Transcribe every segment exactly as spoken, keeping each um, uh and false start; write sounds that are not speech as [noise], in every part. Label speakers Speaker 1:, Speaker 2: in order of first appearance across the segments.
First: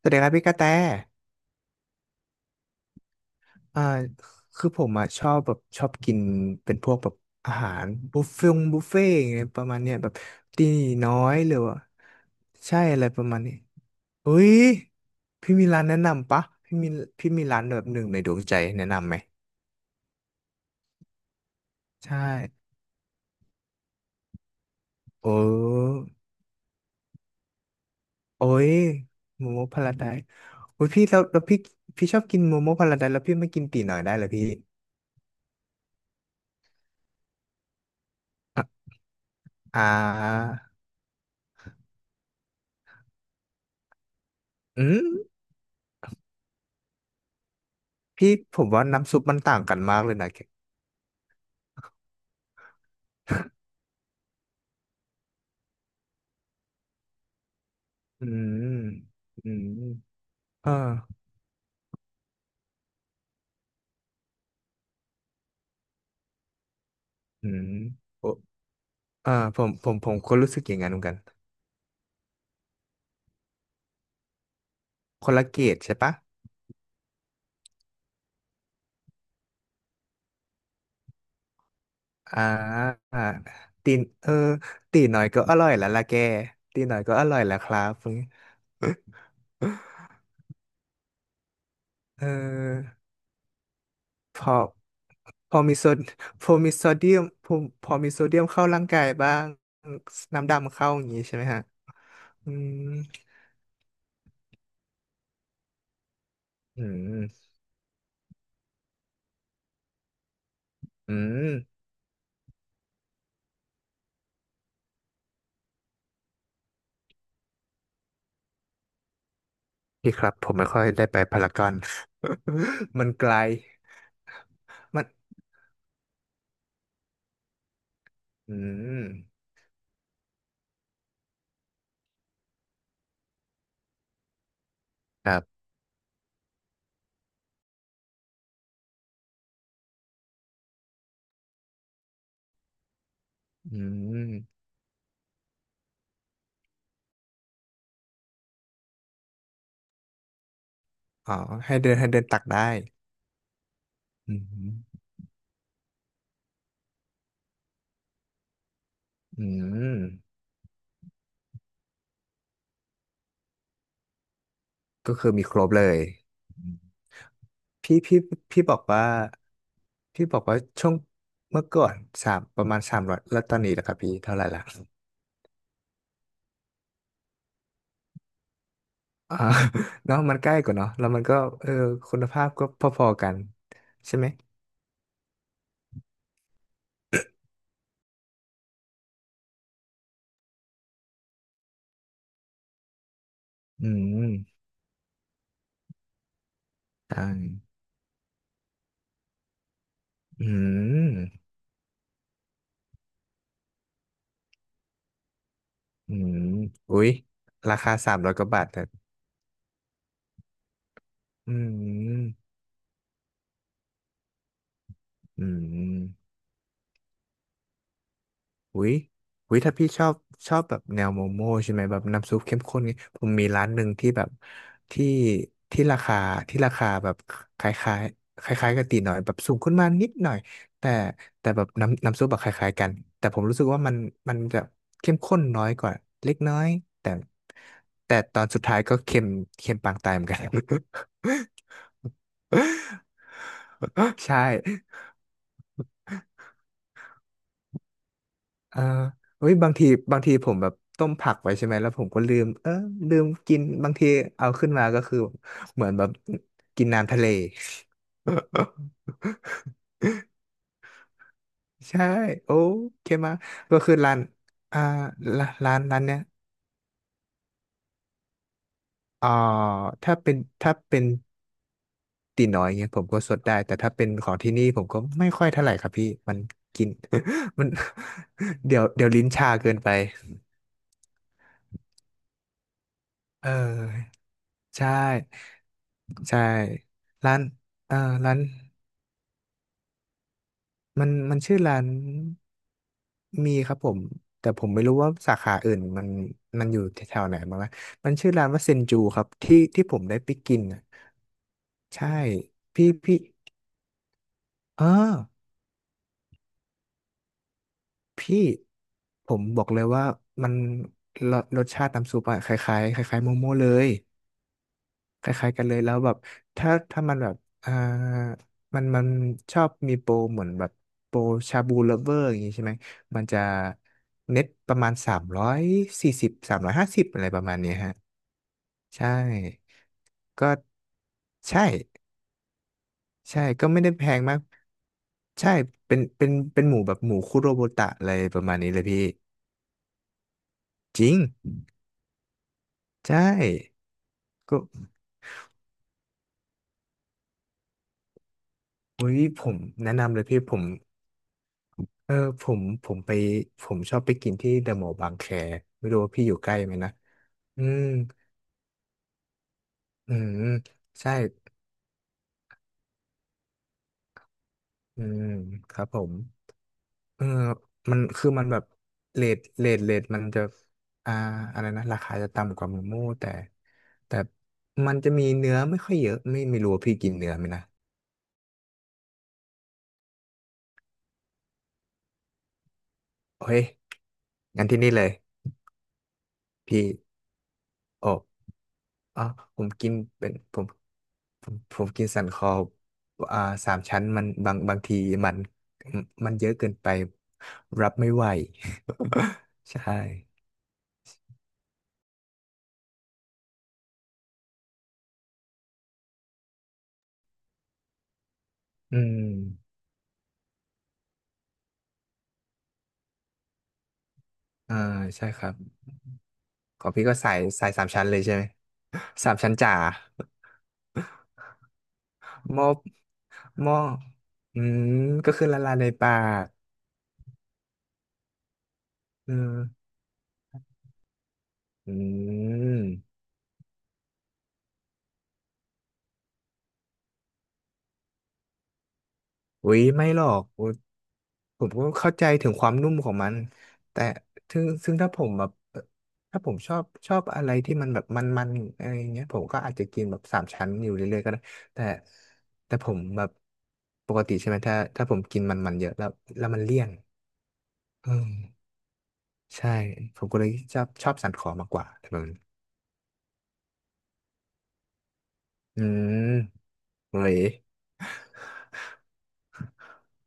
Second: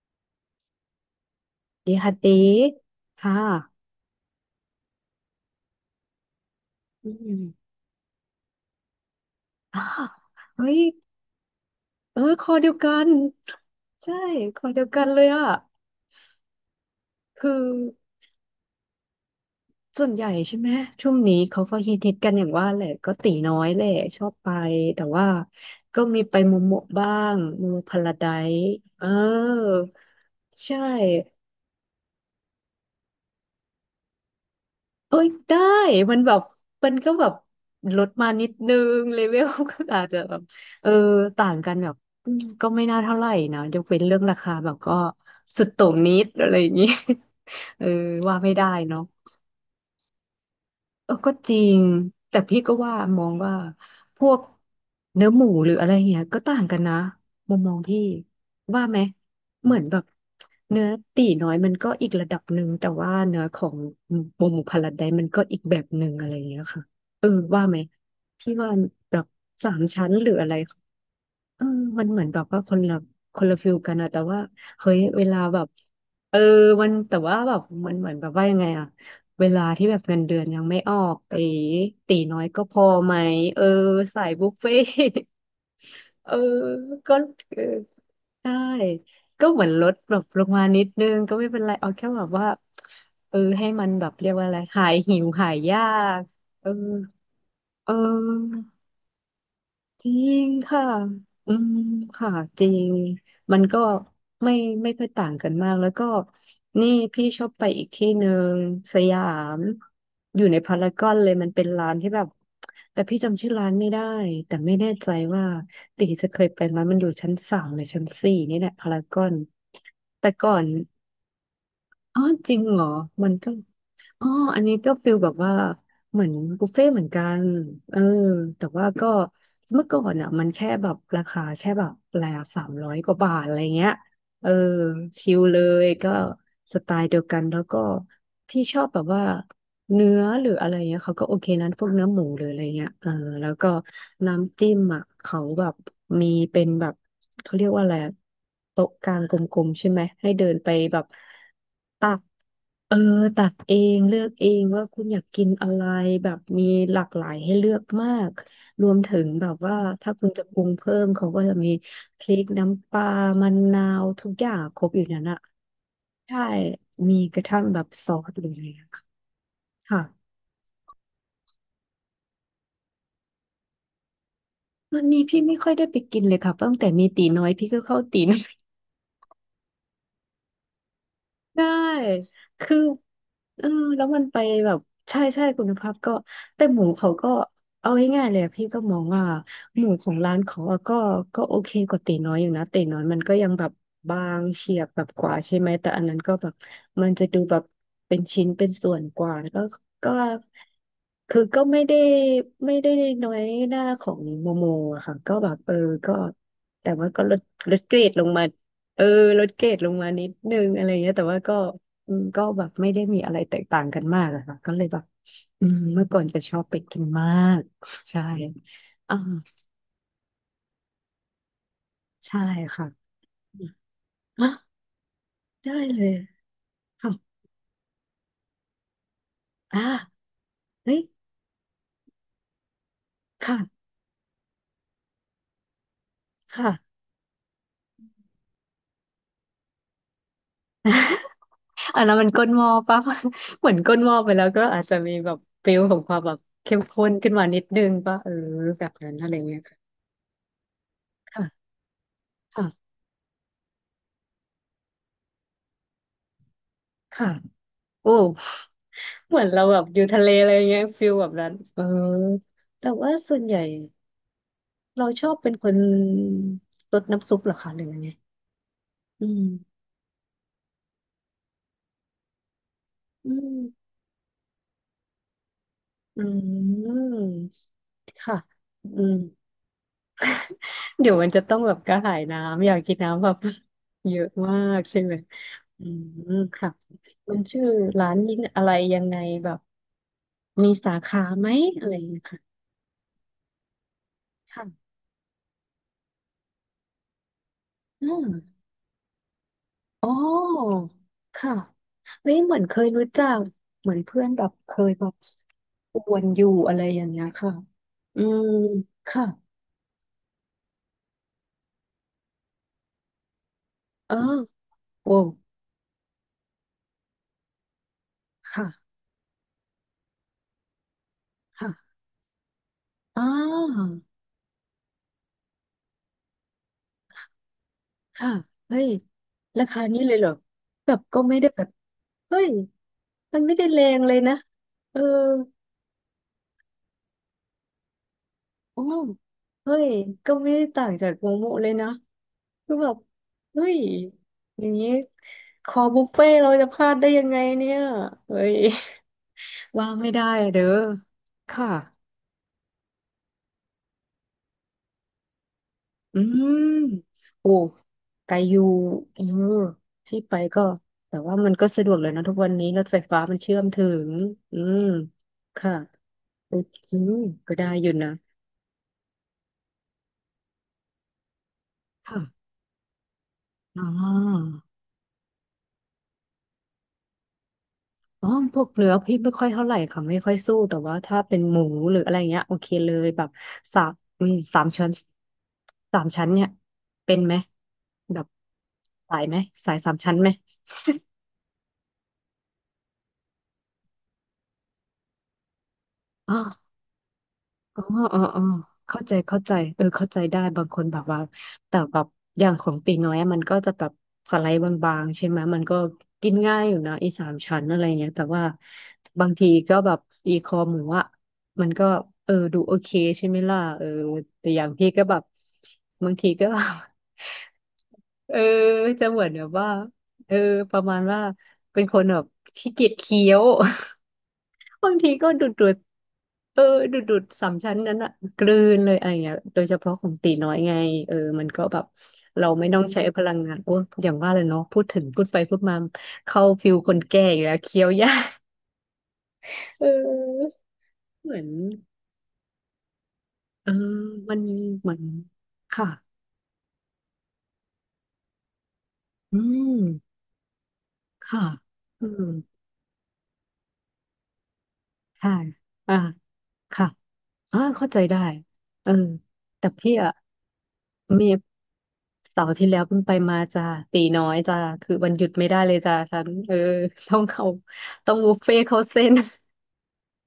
Speaker 1: สวัสดีครับพี่กระแต
Speaker 2: ดีค่ะตีค่
Speaker 1: อ่า
Speaker 2: ะ
Speaker 1: คือผมอ่ะชอบแบบชอบกินเป็นพวกแบ
Speaker 2: อื
Speaker 1: บอาหา
Speaker 2: ม
Speaker 1: รบุฟเฟ่ต์บุฟเฟ่ต์อย่างเงี้ยประมา
Speaker 2: อ้า
Speaker 1: ณเนี้ยแบบ
Speaker 2: เฮ้
Speaker 1: ตี
Speaker 2: ย
Speaker 1: น้อยหรือว่า
Speaker 2: เออ คอเดียว
Speaker 1: ใช่
Speaker 2: กั
Speaker 1: อะไร
Speaker 2: น
Speaker 1: ประมาณนี้
Speaker 2: ใช่
Speaker 1: เฮ้
Speaker 2: ค
Speaker 1: ย
Speaker 2: อเดียวกันเลยอ่ะ
Speaker 1: พี่มีร้านแนะนำปะพี่มีพี่มี
Speaker 2: คือ
Speaker 1: ร้านแบบหนึ่งในดวงใจแนะนำไหม
Speaker 2: ส่วนใหญ่ใช่ไหม ช่วงนี้เขาก็ฮิตฮิต
Speaker 1: ใช่
Speaker 2: กันอย่างว่าแหละก็ตีน้อยแหละชอบไป แต่ว่า
Speaker 1: โอ้
Speaker 2: ก็มีไปโมโมะบ้างโมโมพาราได
Speaker 1: โอ้
Speaker 2: ซ์
Speaker 1: ย
Speaker 2: เออ
Speaker 1: โมโมพาราไดซ์
Speaker 2: ใช่
Speaker 1: โอ้ยพี่แล้วแล้วพี่พี่ชอบกินโมโมพาราไดซ์แล้วพี่ไม่กินตีน้อยได้เหรอพี่
Speaker 2: เอ้ยได้มันแบบมันก็แบบลดมานิดนึ
Speaker 1: อ่ะ
Speaker 2: งเลเวล [laughs] ก็
Speaker 1: อ่
Speaker 2: อาจจะแบบ
Speaker 1: า
Speaker 2: เออต่างกันแบบอืมก็ไม่น่าเท่าไหร่นะยกเว้นเรื่องราคาแบบ
Speaker 1: อื
Speaker 2: ก็
Speaker 1: ม
Speaker 2: สุดโต่งนิดอะไรอย่างนี้ [laughs] เออ
Speaker 1: พี่
Speaker 2: ว่าไม่
Speaker 1: ผ
Speaker 2: ได้
Speaker 1: มว่า
Speaker 2: เนาะ
Speaker 1: น้ำซุปมันต่างกันมากเลยนะแค
Speaker 2: เออก็จริงแต่พี่ก็ว่ามองว่าพวกเนื้อหมูหรืออะไรเงี้ยก็ต่างกันนะมุมมองพี่
Speaker 1: อืม
Speaker 2: ว่าไหม
Speaker 1: อื
Speaker 2: เหมือนแบ
Speaker 1: ม
Speaker 2: บ
Speaker 1: อ่
Speaker 2: เนื้อ
Speaker 1: า
Speaker 2: ตีน้อยมันก็อีกระดับหนึ่งแต่ว่าเนื้อของหมูหมูพาราไดซ์มันก็อีกแบบหนึ่งอะไรเงี้ยค่ะเออ
Speaker 1: อื
Speaker 2: ว่า
Speaker 1: ม
Speaker 2: ไหม
Speaker 1: โอ
Speaker 2: พี่ว่าแบบ
Speaker 1: อ่าผ
Speaker 2: สา
Speaker 1: ม
Speaker 2: ม
Speaker 1: ผม
Speaker 2: ชั้
Speaker 1: ผ
Speaker 2: น
Speaker 1: ม
Speaker 2: หรือ
Speaker 1: ก็
Speaker 2: อะ
Speaker 1: รู้
Speaker 2: ไร
Speaker 1: สึกอย่างนั้นเหมือนกัน
Speaker 2: เออมันเหมือนแบบว่าคนละคนละฟิลกันอะแต่ว่าเฮ้ยเว
Speaker 1: คน
Speaker 2: ลา
Speaker 1: ละ
Speaker 2: แบ
Speaker 1: เกร
Speaker 2: บ
Speaker 1: ดใช่ปะ
Speaker 2: เออมันแต่ว่าแบบมันเหมือนแบบว่ายังไงอะเวลาที่แบบเงินเดือนยังไม่ออกไอตีน้อ
Speaker 1: อ่า
Speaker 2: ยก็พอไหม
Speaker 1: อ่า
Speaker 2: เออ
Speaker 1: ตีน
Speaker 2: สา
Speaker 1: เอ
Speaker 2: ย
Speaker 1: อ
Speaker 2: บุฟเฟ่
Speaker 1: ตีหน่อยก็
Speaker 2: [laughs] ต
Speaker 1: อร่อยแล้วล่ะแก
Speaker 2: เออ
Speaker 1: ตีหน่อยก็
Speaker 2: ก็
Speaker 1: อร่อย
Speaker 2: เอ
Speaker 1: แล้ว
Speaker 2: อ
Speaker 1: ครับ
Speaker 2: ใช่ก็เหมือนลดแบบลงมานิดนึงก็ไม่เป็นไรเอาแค่
Speaker 1: เ
Speaker 2: แบบว่า
Speaker 1: ออ
Speaker 2: เออให้มันแบบเรียก
Speaker 1: พ
Speaker 2: ว่าอะ
Speaker 1: อ
Speaker 2: ไรหายหิวหา
Speaker 1: พ
Speaker 2: ย
Speaker 1: อมี
Speaker 2: ยา
Speaker 1: โซด
Speaker 2: ก
Speaker 1: พอ
Speaker 2: เออ
Speaker 1: มีโซเดียมพอพ
Speaker 2: เอ
Speaker 1: อมีโซเดียมเข้าร่า
Speaker 2: อ
Speaker 1: งกายบ้าง
Speaker 2: จริง
Speaker 1: น้ำดำ
Speaker 2: ค่ะ
Speaker 1: เข้าอย่างนี้ใช่ไหม
Speaker 2: อื
Speaker 1: ฮะ
Speaker 2: มค่ะ
Speaker 1: อื
Speaker 2: จริ
Speaker 1: ม
Speaker 2: ง มันก็ไม่ไม่ค่อยต่างกันมาก แล้วก็
Speaker 1: อื
Speaker 2: นี่พี่ชอ
Speaker 1: ม
Speaker 2: บไปอีกที่หนึ่งสยามอยู่ในพารากอ
Speaker 1: อื
Speaker 2: นเลย มันเป็น
Speaker 1: ม
Speaker 2: ร้านที่แบบแต่พี่จำชื่อร้านไม่ได้ แต่ไม่แน่ใจว่าติจะเคยไปไหมมันอยู่ชั้นสามหรือชั้นสี่นี่แหละพารากอน
Speaker 1: พี่ค
Speaker 2: แต่
Speaker 1: รับ ผ
Speaker 2: ก่อ
Speaker 1: ม
Speaker 2: น
Speaker 1: ไม่ค่อยได้ไปพารากอน
Speaker 2: อ๋อจริงเหรอ
Speaker 1: [laughs] มันไก
Speaker 2: มัน
Speaker 1: ล
Speaker 2: ก็อ๋ออันนี้ก็
Speaker 1: มัน
Speaker 2: ฟิลแบบว่าเหมือนบุฟเฟ่ต์เหมือนกันเออ
Speaker 1: อื
Speaker 2: แต่ว่า
Speaker 1: ม
Speaker 2: ก็เมื่อก่อนอ่ะมันแค่แบบราคาแค่แบบอะไรอะสามร้อยกว่าบาทอะไรเงี้ยเออ
Speaker 1: ค
Speaker 2: ชิ
Speaker 1: รั
Speaker 2: ลเล
Speaker 1: บ
Speaker 2: ยก็สไตล์เดียวกันแล้วก็พี่ชอบแบบว่าเนื้อหรืออะไรเงี้ยเขาก็โอเคนั้นพวกเนื้อหมูหรืออะไรเงี้ยเออแล้วก็
Speaker 1: อืม
Speaker 2: น้ำจิ้มอ่ะเขาแบบมีเป็นแบบ เขาเรียกว่าอะไรอะโต๊ะกลางกลมๆใช่ไหมให้เดินไปแบบ
Speaker 1: อ๋อให้เดินให้
Speaker 2: ตั
Speaker 1: เดิ
Speaker 2: ก
Speaker 1: นตักได้
Speaker 2: เออตักเองเลือก
Speaker 1: อื
Speaker 2: เอง
Speaker 1: ม
Speaker 2: ว่าคุณอยากกินอะไรแบบมีหลากหลายให้เลือกมากรวมถึง
Speaker 1: อื
Speaker 2: แบบว่า
Speaker 1: ม
Speaker 2: ถ้าคุณจะปรุงเพิ่มเขาก็จะมีพริกน้ำปลามะนาวทุกอย่างครบอยู่
Speaker 1: ก็
Speaker 2: นั่น
Speaker 1: คือ
Speaker 2: อะ
Speaker 1: มีครบเลย
Speaker 2: ใช่
Speaker 1: อืม
Speaker 2: มีกระทั่งแบบ
Speaker 1: พี่
Speaker 2: ซอ
Speaker 1: พี่
Speaker 2: สหรืออะ
Speaker 1: พี่
Speaker 2: ไรอย่า
Speaker 1: บ
Speaker 2: ง
Speaker 1: อก
Speaker 2: เงี้ย
Speaker 1: ว่า
Speaker 2: ค่ะค่ะ
Speaker 1: พี่บอกว่าช่วงเมื่อก่อนสามประมาณสามร้อยแล้วตอนนี้ล่ะครับพี่เท่าไหร่ละ
Speaker 2: วันนี้พี่ไม่ค่อยได้ไปกินเลยค่ะตั้งแต่มีตีน้อยพี่ก็เข้าตีน
Speaker 1: [laughs] อ่า [laughs] เนาะมันใกล้กว่าเนาะแล้วมันก็
Speaker 2: ใช่
Speaker 1: เออคุณภาพก็
Speaker 2: คือ
Speaker 1: พอๆกัน
Speaker 2: เออแล้ว
Speaker 1: ใช่
Speaker 2: มัน
Speaker 1: ไหม
Speaker 2: ไปแบบใช่ใช่คุณภาพก็แต่หมูเขาก็เอาง่ายๆเลยอะพี่ก็มองว่าหมูของร้านเขาอะก็ก็โอเคกว่าตีน้อยอยู่นะตีน้อยมันก็ยังแบบ
Speaker 1: อื
Speaker 2: บา
Speaker 1: ม
Speaker 2: งเฉียบแบบกว่าใช่ไหมแต่อันนั้นก็แบบมัน
Speaker 1: ใช่
Speaker 2: จะดูแบบเป็นชิ้นเป็นส่วนกว่าแล้วก็ก็
Speaker 1: อื
Speaker 2: คือ
Speaker 1: ม
Speaker 2: ก็ไม่ได้ไม่ได้น้อยหน้าของโมโมอะค่ะก็แบบเออก็
Speaker 1: อืม
Speaker 2: แต่
Speaker 1: อุ๊
Speaker 2: ว่า
Speaker 1: ย
Speaker 2: ก็ลดล
Speaker 1: รา
Speaker 2: ดเก
Speaker 1: คา
Speaker 2: รด
Speaker 1: สาม
Speaker 2: ลง
Speaker 1: ร้อยก
Speaker 2: มา
Speaker 1: ว่าบาทแต่
Speaker 2: เออลดเกรดลงมานิดนึงอะไรเงี้ยแต่ว่า
Speaker 1: อื
Speaker 2: ก็อืมก็
Speaker 1: ม
Speaker 2: แบบไม่ได้มีอะไรแตกต่างกันมากอะค่ะก็เลยแบบ
Speaker 1: อื
Speaker 2: อืมเมื่อก่อน
Speaker 1: ม
Speaker 2: จะชอบไปกินมากใช่
Speaker 1: อุ้ย
Speaker 2: อ่า
Speaker 1: อุ้ยถ้าพี่ชอบชอบแบบแนวโมโม่ใช่ไหมแบบน้ำซุ
Speaker 2: ใช่
Speaker 1: ปเข้มข้น
Speaker 2: ค่ะ
Speaker 1: ไงผมมีร้านหนึ่งที่แบบ
Speaker 2: อ่ะ
Speaker 1: ที่
Speaker 2: ได้
Speaker 1: ที่รา
Speaker 2: เลย
Speaker 1: คาที่ราคาแบบ
Speaker 2: ค่ะ
Speaker 1: คล้ายๆคล้ายๆกับตีหน่อยแบบสูงขึ้นมานิด
Speaker 2: อ่า
Speaker 1: หน่อยแต่
Speaker 2: เฮ้ย
Speaker 1: แต่แบบน้ำน้ำซุปแบบคล้ายๆกันแต่ผมรู้สึกว่า
Speaker 2: ค่ะ
Speaker 1: มันมันจะเข้มข้นน้อยกว่าเล็กน้อย
Speaker 2: ค่ะ
Speaker 1: แต่แต่ตอนสุดท้ายก็เค็มเค็มปางตายเหมือนกัน
Speaker 2: [laughs] อันนั้นมันก้นหม้อ
Speaker 1: [laughs]
Speaker 2: ปะ [laughs] เหมือนก้นหม้อไป
Speaker 1: ใช่
Speaker 2: แล้วก็อาจจะมีแบบฟิลของความแบบเข้มข้นขึ้นมานิดนึงปะเออ
Speaker 1: อ่า
Speaker 2: แบบนั้นอะไร
Speaker 1: เฮ้ย
Speaker 2: เงี้ย
Speaker 1: บางที
Speaker 2: ค่ะ
Speaker 1: บางทีผมแบบต้มผักไว้ใช่
Speaker 2: ค่ะ
Speaker 1: ไหมแล้วผมก็ลืม
Speaker 2: ค่ะ
Speaker 1: เออลืมกินบางทีเอาขึ้นมาก็คือเหมือนแบบกินน้ำทะเล
Speaker 2: ค่ะโอ้ เหมือนเราแบบอยู่ทะเล
Speaker 1: [laughs]
Speaker 2: อะไรเงี้ยฟิลแบบนั้นเออ
Speaker 1: ใช่โอ้
Speaker 2: แต่
Speaker 1: เค
Speaker 2: ว่า
Speaker 1: มา
Speaker 2: ส่วนใหญ่
Speaker 1: ก็คือร้านอ่า
Speaker 2: เราชอบ
Speaker 1: ร้า
Speaker 2: เป็
Speaker 1: น
Speaker 2: นค
Speaker 1: ร้า
Speaker 2: น
Speaker 1: นร้านเนี้ย
Speaker 2: ซดน้ำซุปเหรอคะหรือยังไงอื
Speaker 1: อ่า
Speaker 2: ม
Speaker 1: ถ้าเป็นถ้าเป็นตีน้อยเงี้ยผมก็
Speaker 2: อื
Speaker 1: สดได้
Speaker 2: ม
Speaker 1: แต่ถ้าเป็นของที่นี่ผมก็ไม่ค่อยเท่าไหร่ครับพี่
Speaker 2: อื
Speaker 1: มันกิน [laughs]
Speaker 2: ม
Speaker 1: มัน
Speaker 2: ค่ะ
Speaker 1: [laughs] เดี๋ยว
Speaker 2: อื
Speaker 1: เดี๋ยว
Speaker 2: ม
Speaker 1: ลิ้นชาเกินไป
Speaker 2: เดี๋ยวมันจะต้องแบบกระหายน้ำอยากกินน้ำแบบ
Speaker 1: เอ
Speaker 2: [laughs]
Speaker 1: อ
Speaker 2: เยอะมาก
Speaker 1: ใช่
Speaker 2: ใช่ไหมอืม
Speaker 1: ใช่
Speaker 2: ค่ะ
Speaker 1: ร้า
Speaker 2: มัน
Speaker 1: น
Speaker 2: ชื่อ
Speaker 1: เอ่อ
Speaker 2: ร้าน
Speaker 1: ร้า
Speaker 2: นี้
Speaker 1: น
Speaker 2: อะไรยังไงแบบมีสา
Speaker 1: มัน
Speaker 2: ขา
Speaker 1: มัน
Speaker 2: ไหม
Speaker 1: ชื่อร้า
Speaker 2: อะ
Speaker 1: น
Speaker 2: ไรอย่างเงี้ยค่ะ
Speaker 1: มีครับผมแต่ผมไม่
Speaker 2: ค่ะ
Speaker 1: รู้ว่าสาขาอื่นมันมันอยู่แถวๆไหนบ้างนะ
Speaker 2: อื
Speaker 1: มัน
Speaker 2: ม
Speaker 1: ชื่อร้านว่าเซนจูครับที่ที่ผม
Speaker 2: อ๋
Speaker 1: ได้ไปกิน
Speaker 2: อ
Speaker 1: น่ะ
Speaker 2: ค่ะ
Speaker 1: ใช่
Speaker 2: เฮ้ยเหมือนเคย
Speaker 1: พี่
Speaker 2: รู้
Speaker 1: พี่
Speaker 2: จักเหมือนเพื่อนแบบเค
Speaker 1: เออ
Speaker 2: ยแบบอวนอยู่อะไรอย่างเงี้ยค่ะอื
Speaker 1: พี่
Speaker 2: มค่ะ
Speaker 1: ผมบอกเลยว่ามันรสรสชาติน้ำซุปอะคล้ายๆคล้ายๆโมโม่เลย
Speaker 2: อ๋อโว้
Speaker 1: คล้ายๆกันเลยแล้วแบบถ้าถ้ามันแบบอ่ามัน
Speaker 2: ค่ะ
Speaker 1: มันชอบมีโปรเหมือนแบบโปรชาบูเล
Speaker 2: ค่ะ
Speaker 1: เวอร์อย่างงี้ใช่ไหม
Speaker 2: อ๋
Speaker 1: มัน
Speaker 2: อ
Speaker 1: จะเน็ตประมาณสามร้อยสี่สิบสามร้อยห้าสิบอะไรประมาณเนี้ยฮะ
Speaker 2: ค่ะเฮ้ย
Speaker 1: ใช่
Speaker 2: ราคานี้เลยเหรอ
Speaker 1: ก็
Speaker 2: แบบก็ไม่ได้แบ
Speaker 1: ใช่
Speaker 2: บเฮ้ยมั
Speaker 1: ใช่
Speaker 2: นไม่ได้
Speaker 1: ก็ไม่
Speaker 2: แร
Speaker 1: ได้
Speaker 2: ง
Speaker 1: แพ
Speaker 2: เลย
Speaker 1: ง
Speaker 2: นะ
Speaker 1: มาก
Speaker 2: เออ
Speaker 1: ใช่เป็นเป็นเป็นหมูแบบหมูคุโรบุตะอะไรประมาณนี้เล
Speaker 2: โอ้
Speaker 1: ยพี่
Speaker 2: เฮ้ยก็ไม่ได้ต่าง
Speaker 1: จ
Speaker 2: จา
Speaker 1: ริ
Speaker 2: ก
Speaker 1: ง
Speaker 2: โมโมเลยนะ คือแบบ
Speaker 1: ใช่
Speaker 2: เฮ้ย
Speaker 1: ก็
Speaker 2: อย่างนี้คอบุฟเฟ่ต์เราจะพลาดได้ยังไงเนี่ยเฮ้ย
Speaker 1: อุ้ยผม
Speaker 2: [laughs] ว่า
Speaker 1: แนะ
Speaker 2: ไม่
Speaker 1: นำเล
Speaker 2: ได้
Speaker 1: ยพี่ผ
Speaker 2: เด้
Speaker 1: ม
Speaker 2: อค่ะ
Speaker 1: เออผมผมไปผมชอบไปกินที่เดอะมอลล์บางแคไม่รู้ว่า
Speaker 2: อื
Speaker 1: พี่อยู่ใก
Speaker 2: ม
Speaker 1: ล้ไหมนะ
Speaker 2: โอ้
Speaker 1: อืม
Speaker 2: ไกลอยูเออ
Speaker 1: อื
Speaker 2: ที่ไป
Speaker 1: ม
Speaker 2: ก็
Speaker 1: ใช่
Speaker 2: แต่ว่ามันก็สะดวกเลยนะทุกวันนี้รถไฟฟ้ามันเชื่อมถึง อืม
Speaker 1: อืม
Speaker 2: ค่ะ
Speaker 1: ครับผม
Speaker 2: โอเค
Speaker 1: เออ
Speaker 2: ก็ได้อยู่
Speaker 1: มัน
Speaker 2: นะ
Speaker 1: คือมันแบบเรทเรทเรทมันจะอ่าอะไรนะราคาจะ
Speaker 2: ค่ะ
Speaker 1: ต่ำกว่าหมูโม่แต่
Speaker 2: อ๋อ
Speaker 1: แต่มันจะมีเนื้อไม่ค่อยเยอะไม่ไม่รู้ว่าพี่กินเนื้อไหมนะ
Speaker 2: อ๋อพวกเนื้อพี่ไม่ค่อยเท่าไหร่ค่ะไม่ค่อยสู้แต่ว่าถ้าเป็นหมูหรืออะไรเงี้ยโอเคเลยแบบ
Speaker 1: โอ้ย
Speaker 2: สามอืมสา
Speaker 1: งั้
Speaker 2: ม
Speaker 1: นที่
Speaker 2: ชั้
Speaker 1: นี่
Speaker 2: น
Speaker 1: เลย
Speaker 2: สามชั้นเนี่ย
Speaker 1: พี่
Speaker 2: เป็นไหม
Speaker 1: โอ
Speaker 2: แบบ
Speaker 1: ้
Speaker 2: สา
Speaker 1: อ๋
Speaker 2: ย
Speaker 1: อ
Speaker 2: ไหม
Speaker 1: ผม
Speaker 2: สาย
Speaker 1: กิ
Speaker 2: สา
Speaker 1: น
Speaker 2: มชั้นไห
Speaker 1: เป็
Speaker 2: ม
Speaker 1: นผมผมผมกินสันคออ่าสามชั้นมันบางบางทีมันมั
Speaker 2: อ๋
Speaker 1: น
Speaker 2: อ
Speaker 1: เยอะเกินไป
Speaker 2: อ๋อ
Speaker 1: รับไม่
Speaker 2: อ๋อ
Speaker 1: ไหว
Speaker 2: อ๋อเข้าใจเข้าใจ
Speaker 1: [laughs]
Speaker 2: เออ
Speaker 1: ใช่
Speaker 2: เข้าใจได้บางคนแบบว่าแต่แบบอย่างของตีน้อยอะมันก็จะแบบสไลด์บางๆใช่ไหมมันก็กินง่ายอยู่นะอีสามชั้นอะไรเงี้ยแต่ว่า
Speaker 1: อื
Speaker 2: บา
Speaker 1: ม
Speaker 2: งทีก็แบบอีคอหมูอ่ะมันก็เออดูโอเคใช่ไหมล่ะเออแต่อย่าง
Speaker 1: อ่า
Speaker 2: พี่ก็แบบ
Speaker 1: ใช่ครับ
Speaker 2: บางทีก็
Speaker 1: ของพี่ก็
Speaker 2: [laughs]
Speaker 1: ใส่ใส่สามชั้นเลย
Speaker 2: เอ
Speaker 1: ใช่
Speaker 2: อ
Speaker 1: ไหม
Speaker 2: จะเหมื
Speaker 1: [laughs]
Speaker 2: อน
Speaker 1: สาม
Speaker 2: แบบ
Speaker 1: ชั้น
Speaker 2: ว่า
Speaker 1: จ๋า
Speaker 2: เออประมาณว่าเป็นคนแบบ
Speaker 1: [laughs] หม้อ
Speaker 2: ขี้เกียจเคี้ยว
Speaker 1: หม้ออืม
Speaker 2: บางทีก็
Speaker 1: ก็
Speaker 2: ดู
Speaker 1: คือ
Speaker 2: ด
Speaker 1: ละ
Speaker 2: ดู
Speaker 1: ลาย
Speaker 2: ด
Speaker 1: ในปาก
Speaker 2: เออดูดดูดสามชั้นนั้นอะกลืนเลยอะไรอย่าง
Speaker 1: เอ
Speaker 2: เงี้ยโด
Speaker 1: อ
Speaker 2: ยเฉพาะของตีน้อยไงเออมันก็แบบ
Speaker 1: อื
Speaker 2: เราไม่ต้องใช้
Speaker 1: ม
Speaker 2: พลังงานโอ้ยอย่างว่าเลยเนาะพูดถึงพูดไปพูดมาเข้าฟิลคนแก่อยู่แล้วเคี้ยวยาก
Speaker 1: อุ๊ย
Speaker 2: เ
Speaker 1: ไม่หรอก
Speaker 2: ออ
Speaker 1: อุ๊ย
Speaker 2: เหมือน
Speaker 1: ผมก็เข้าใจถึงความนุ่มของมัน
Speaker 2: เออ
Speaker 1: แต่
Speaker 2: มัน
Speaker 1: ซึ่ง
Speaker 2: เหมื
Speaker 1: ซึ่
Speaker 2: อ
Speaker 1: ง
Speaker 2: น
Speaker 1: ถ้าผมแบบเอ่อ
Speaker 2: ค่ะ
Speaker 1: ถ้าผมชอบชอบอะไรที่มันแบบมันๆอะไรอย่างเงี้ยผ
Speaker 2: อื
Speaker 1: มก็อาจ
Speaker 2: ม
Speaker 1: จะกินแบบสามชั้นอยู่เรื่อยๆก็ได้
Speaker 2: ค่ะ
Speaker 1: แต่
Speaker 2: อืม
Speaker 1: แต่ผมแบบปกติใช่ไหมถ้าถ้าผม
Speaker 2: ใช่
Speaker 1: กินมันๆเยอะ
Speaker 2: อ่า
Speaker 1: แล้วแล้วมันเลี่ย
Speaker 2: ค่ะ
Speaker 1: น
Speaker 2: อ่าเข้าใจ
Speaker 1: อื
Speaker 2: ได้
Speaker 1: ม
Speaker 2: เออแต่
Speaker 1: ใช่
Speaker 2: พี่อะ
Speaker 1: ผมก็เลยชอบชอบ
Speaker 2: มี
Speaker 1: สันคอมากกว่าแต่มัน
Speaker 2: เสาร์ที่แล้วเพิ่งไปมาจ้าตีน้อยจ้าคือวันหยุดไม่ได้เลย
Speaker 1: อื
Speaker 2: จ้า
Speaker 1: ม
Speaker 2: ฉันเออ [laughs] ต้อ
Speaker 1: เฮ้
Speaker 2: ง
Speaker 1: ย
Speaker 2: เขาต้องบุฟเฟ่ต์เขาเส้น [laughs]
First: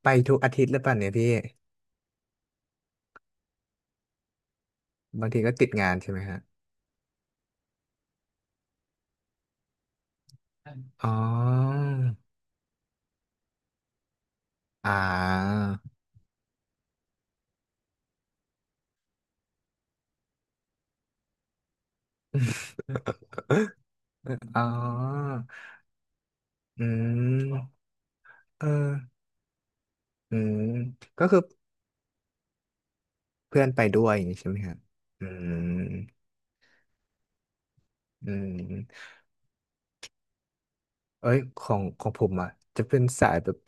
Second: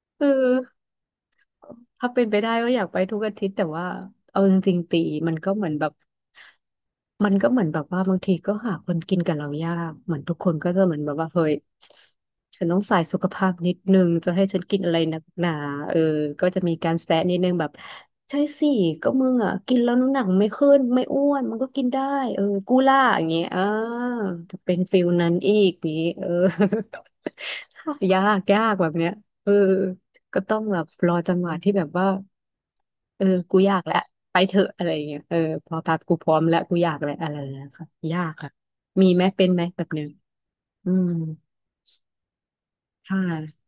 Speaker 1: ไป
Speaker 2: เออ
Speaker 1: ทุกอาทิตย์หรือเปล่าเนี่ยพี่
Speaker 2: ถ้าเป็นไปได้ก็อยากไปทุกอาทิตย์แต่ว่าเอาจริงๆตี
Speaker 1: บาง
Speaker 2: มัน
Speaker 1: ที
Speaker 2: ก็
Speaker 1: ก็
Speaker 2: เห
Speaker 1: ติ
Speaker 2: มือ
Speaker 1: ด
Speaker 2: นแบ
Speaker 1: งา
Speaker 2: บ
Speaker 1: นใช่ไหมฮะ
Speaker 2: มันก็เหมือนแบบว่าบางทีก็หาคนกินกับเรายากเหมือนทุกคนก็จะเหมือน
Speaker 1: อ๋
Speaker 2: แบบว่าเฮ้ย
Speaker 1: อ
Speaker 2: ฉันต้องใส่สุขภาพนิดนึงจะให้ฉันกิน
Speaker 1: อ่
Speaker 2: อะไรหนักหนา
Speaker 1: า
Speaker 2: เออก็จะมีการแซะนิดนึงแบบใช่สิก็มึงอ่ะกินแล้วน้ำหนักไม่ขึ้นไม่อ้วนมันก็กินได้เออกูล่าอย่างเงี้ยอ่าจะ
Speaker 1: อ๋อ
Speaker 2: เป็นฟิลนั้นอีกนี้เออ
Speaker 1: อืม
Speaker 2: [laughs] ยากยา
Speaker 1: เอ
Speaker 2: กแบ
Speaker 1: อ
Speaker 2: บเนี้ยเออ
Speaker 1: อื
Speaker 2: ก็ต้อ
Speaker 1: ม
Speaker 2: งแบบรอ
Speaker 1: ก็
Speaker 2: จั
Speaker 1: คื
Speaker 2: ง
Speaker 1: อ
Speaker 2: หวะที่แบบว่าเออกู
Speaker 1: เพื่อ
Speaker 2: อ
Speaker 1: น
Speaker 2: ยา
Speaker 1: ไป
Speaker 2: กแล้ว
Speaker 1: ด้วยอย่าง
Speaker 2: ไป
Speaker 1: นี้ใช่
Speaker 2: เถ
Speaker 1: ไหม
Speaker 2: อะ
Speaker 1: ครับ
Speaker 2: อะไรอย่างเงี้ย
Speaker 1: อื
Speaker 2: เออพอแป๊บกู
Speaker 1: ม
Speaker 2: พร้อมแล้วกูอยากแล้วอะไรอย่างเงี้ยค่ะยา
Speaker 1: อื
Speaker 2: กค่ะมี
Speaker 1: ม
Speaker 2: ไหมเป็นไหมแบบนึงอืม
Speaker 1: เอ้ยของของผมอ่ะจะเป็น
Speaker 2: ค่
Speaker 1: สายแบบ
Speaker 2: ะ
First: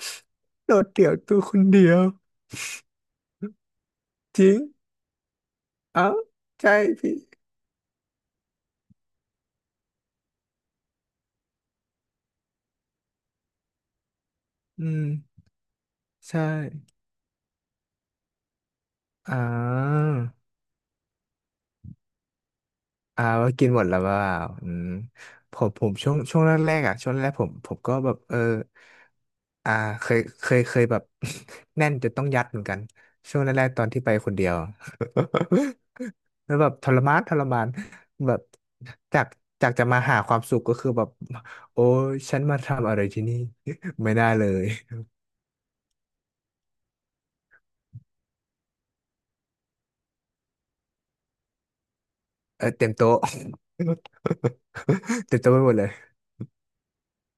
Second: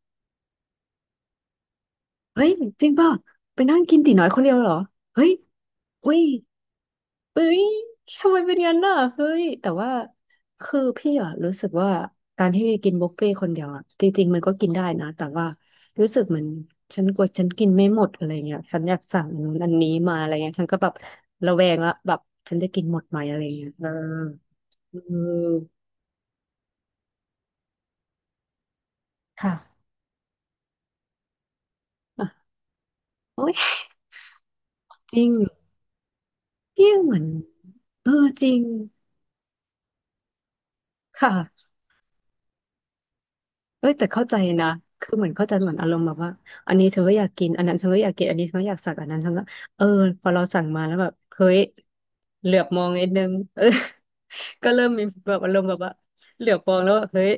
Speaker 1: โดดเดี่ยวตัวคนเดียว
Speaker 2: เฮ้ยจริงป่ะไปนั่งกินตี๋น้อยค
Speaker 1: จ
Speaker 2: นเดี
Speaker 1: ริ
Speaker 2: ยว
Speaker 1: ง
Speaker 2: เหรอเฮ้ย
Speaker 1: เอ้า
Speaker 2: อุ้ย
Speaker 1: ใช่พี่
Speaker 2: เอ้ยทำไมเป็นยงั้นน่ะเฮ้ยแต่ว่าคือพี่อะรู้สึกว่าการที่กินบุฟเฟ่ต์คนเดียวอะจริงๆมันก็กินได้
Speaker 1: อื
Speaker 2: นะแต่
Speaker 1: ม
Speaker 2: ว่ารู้สึกเหมื
Speaker 1: ใช่
Speaker 2: อนฉันกลัวฉันกินไม่หมดอะไรเงี้ยฉันอยากสั่งอั
Speaker 1: อ่า
Speaker 2: นนู้นอันนี้มาอะไรเงี้ยฉันก็แบบระแวงละแบบฉันจะกินหมดไหม
Speaker 1: อ่า
Speaker 2: อะไร
Speaker 1: ว่ากิ
Speaker 2: เงี้ย
Speaker 1: นหม
Speaker 2: เอ
Speaker 1: ด
Speaker 2: อ
Speaker 1: แล้วว่าอืม
Speaker 2: เ
Speaker 1: ผ
Speaker 2: ออ
Speaker 1: มผมช่วงช่วงแรกๆอ่ะช่วงแรกๆผมผมก็แบบเออ
Speaker 2: ค่ะ
Speaker 1: อ่าเคยเคยเคยแบบ [laughs] แน่นจนต้องยัด
Speaker 2: อ่ะ
Speaker 1: เหมือนกันช่วง
Speaker 2: โอ้ย
Speaker 1: แรกๆตอนที่ไปคนเดียว
Speaker 2: จริง
Speaker 1: [laughs] แล้วแบบท
Speaker 2: พี่
Speaker 1: ร
Speaker 2: เห
Speaker 1: มา
Speaker 2: มื
Speaker 1: น
Speaker 2: อน
Speaker 1: ทรมาน
Speaker 2: เออ
Speaker 1: แบบ
Speaker 2: จริง
Speaker 1: จากจากจะมาหาความสุขก็คือแบบ
Speaker 2: ค่ะ
Speaker 1: โอ้ยฉันมาทำอะไรที่นี่
Speaker 2: เอ้ย
Speaker 1: [laughs]
Speaker 2: แต่
Speaker 1: ไม่
Speaker 2: เข้า
Speaker 1: ได้
Speaker 2: ใจ
Speaker 1: เลย
Speaker 2: นะคือเหมือนเข้าใจเหมือนอารมณ์แบบว่าอันนี้เธอก็อยากกินอันนั้นเธอก็อยากกินอันนี้เธอก็อยากสั่งอันนั้นเธอก็เออพอเราสั่งมาแล้วแบบเฮ้ยเหลือ
Speaker 1: เอ
Speaker 2: บ
Speaker 1: อ
Speaker 2: มอ
Speaker 1: เต็
Speaker 2: ง
Speaker 1: ม
Speaker 2: นิด
Speaker 1: โต๊ะ
Speaker 2: นึงเออ [laughs] ก็เริ่มมี
Speaker 1: [laughs]
Speaker 2: แบ
Speaker 1: เต็
Speaker 2: บ
Speaker 1: ม
Speaker 2: อา
Speaker 1: โต๊ะ
Speaker 2: ร
Speaker 1: ไป
Speaker 2: มณ์
Speaker 1: หม
Speaker 2: แบ
Speaker 1: ด
Speaker 2: บ
Speaker 1: เลย
Speaker 2: ว่าเหลือบมองแล้วแบบเฮ้ย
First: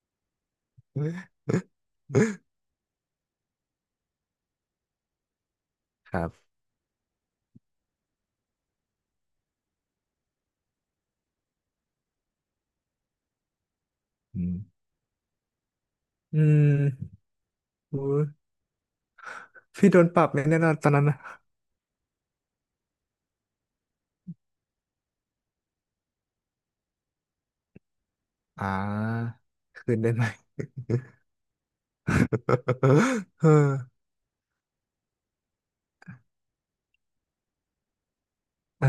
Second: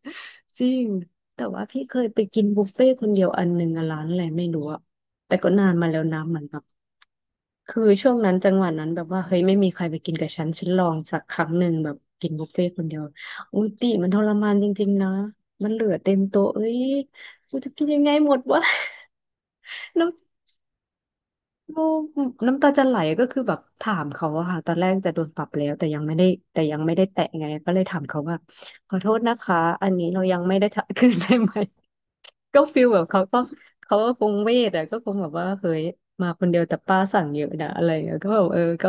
Speaker 2: [laughs] จริงแต่ว่าพี่เคยไปกินบุฟเฟ่ต์คนเดียวอันหนึ่งอะร้านอะไรไม่รู้อะแต่ก็นานมาแล้ว
Speaker 1: [laughs] ค
Speaker 2: นะ
Speaker 1: รั
Speaker 2: เหมือนแบ
Speaker 1: บ
Speaker 2: บ คือช่วงนั้นจังหวะนั้นแบบว่าเฮ้ยไม่มีใครไปกินกับฉันฉันลองสักครั้งหนึ่งแบบกินบุฟเฟ่ต์คนเดียวอุ้ยติมันทร
Speaker 1: อื
Speaker 2: มาน
Speaker 1: ม
Speaker 2: จริงๆนะมันเหลือเต็ม
Speaker 1: อื
Speaker 2: โต๊ะเอ้ย
Speaker 1: ม
Speaker 2: กูจะกิน
Speaker 1: โอ
Speaker 2: ยังไง
Speaker 1: ้
Speaker 2: หมดวะ
Speaker 1: พี่
Speaker 2: [laughs]
Speaker 1: โด
Speaker 2: น้
Speaker 1: นปรับไหมแน่นอนตอนนั้นนะ
Speaker 2: โอ้น้ำตาจะไหลก็คือแบบถามเขาอะค่ะตอนแรกจะโดนปรับแล้วแต่ยังไม่ได้แต่ยังไม่ได้แตะไงก็เลยถามเขาว่า
Speaker 1: อ่
Speaker 2: ขอโทษนะ
Speaker 1: า
Speaker 2: คะอั
Speaker 1: คื
Speaker 2: น
Speaker 1: น
Speaker 2: นี้
Speaker 1: ได้
Speaker 2: เรา
Speaker 1: ไหม
Speaker 2: ยังไม่ได้ทะ [laughs] คืนได้ไหมก็ฟิลแบบเขา
Speaker 1: [laughs]
Speaker 2: ก็
Speaker 1: เออ
Speaker 2: เขาก็คงเวทอะก็คงแบบว่าเฮ้ยมาคนเดียวแต่ป้าสั่งเยอะนะอะไรอย่างเงี้ยก็แบบเออ
Speaker 1: เอ
Speaker 2: ก็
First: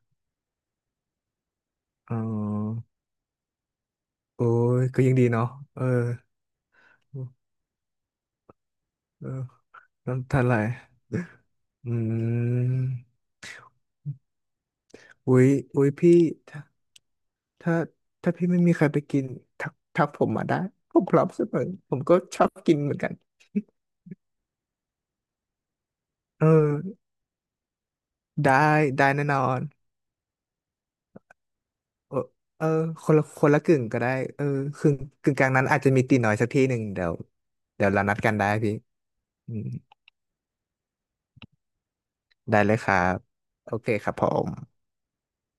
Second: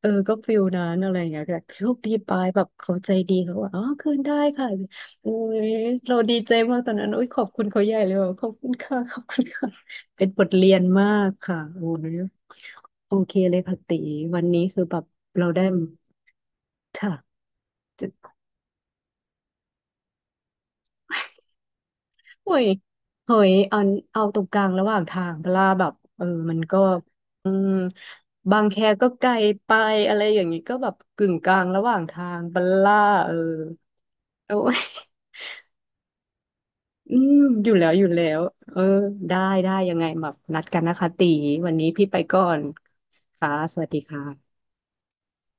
Speaker 2: เออก็ฟิลนั้นอะไรอย่างเงี้ยแต่โชคดี
Speaker 1: เอ
Speaker 2: ไปแบบ
Speaker 1: อ
Speaker 2: เขาใจดีเขาว่าอ๋อคืนได้
Speaker 1: โอ้
Speaker 2: ค่ะ
Speaker 1: ยก็ยังดี
Speaker 2: โอ้
Speaker 1: เนาะ
Speaker 2: ย
Speaker 1: เออ
Speaker 2: เราดีใจมากตอนนั้นโอุ้ยขอบคุณเขาใหญ่เลยแบบขอบคุณค่ะขอบ
Speaker 1: เอ
Speaker 2: คุ
Speaker 1: อ
Speaker 2: ณค่ะ เป็น
Speaker 1: น้ำตา
Speaker 2: บท
Speaker 1: ไหล
Speaker 2: เรียนมากค่ะโอ้
Speaker 1: อื
Speaker 2: ยโอ
Speaker 1: ม
Speaker 2: เคเลยค่ะติวันนี้คือแบบ
Speaker 1: อุ้
Speaker 2: เรา
Speaker 1: ย
Speaker 2: ได้
Speaker 1: อุ้ยพี่ถ้า
Speaker 2: ค่ะ
Speaker 1: ถ้า
Speaker 2: จะ
Speaker 1: ถ้าพี่ไม่มีใครไปกินทักทักผมมาได้ ผมพร้อมเสมอผมก็ชอบ
Speaker 2: โอ้ย
Speaker 1: กินเหมือนกัน
Speaker 2: โอ้ยเอาเอาตรงกลางระหว่างทางเวลาแบบเออ
Speaker 1: เอ
Speaker 2: มันก็
Speaker 1: อ
Speaker 2: อืม
Speaker 1: ได้
Speaker 2: บางแค
Speaker 1: ได้
Speaker 2: ก็
Speaker 1: แน่
Speaker 2: ไกล
Speaker 1: นอน
Speaker 2: ไปอะไรอย่างนี้ก็แบบกึ่งกลางระหว่าง
Speaker 1: เออ
Speaker 2: ทางบั
Speaker 1: เอ
Speaker 2: ล
Speaker 1: อ
Speaker 2: ล่า
Speaker 1: คนละ
Speaker 2: เออ
Speaker 1: คนละกึ่งก็ได้เออ
Speaker 2: โอ้ย
Speaker 1: ครึ่งกึ่งกลางนั้นอาจจะมีตีน้อยสักที่หนึ่งเดี๋ยว
Speaker 2: อืมอยู่
Speaker 1: เดี๋
Speaker 2: แล้
Speaker 1: ยว
Speaker 2: วอ
Speaker 1: เรา
Speaker 2: ยู่
Speaker 1: นัด
Speaker 2: แล้
Speaker 1: กัน
Speaker 2: ว
Speaker 1: ได้พี่
Speaker 2: เออได้
Speaker 1: อืม
Speaker 2: ได้ยังไงแบบนัดกันนะคะตีวันนี้พี่ไปก่อ
Speaker 1: ได้
Speaker 2: น
Speaker 1: เลยครับ
Speaker 2: ค่ะ
Speaker 1: โอ
Speaker 2: สวั
Speaker 1: เค
Speaker 2: สดี
Speaker 1: ครับผ
Speaker 2: ค่ะ
Speaker 1: ม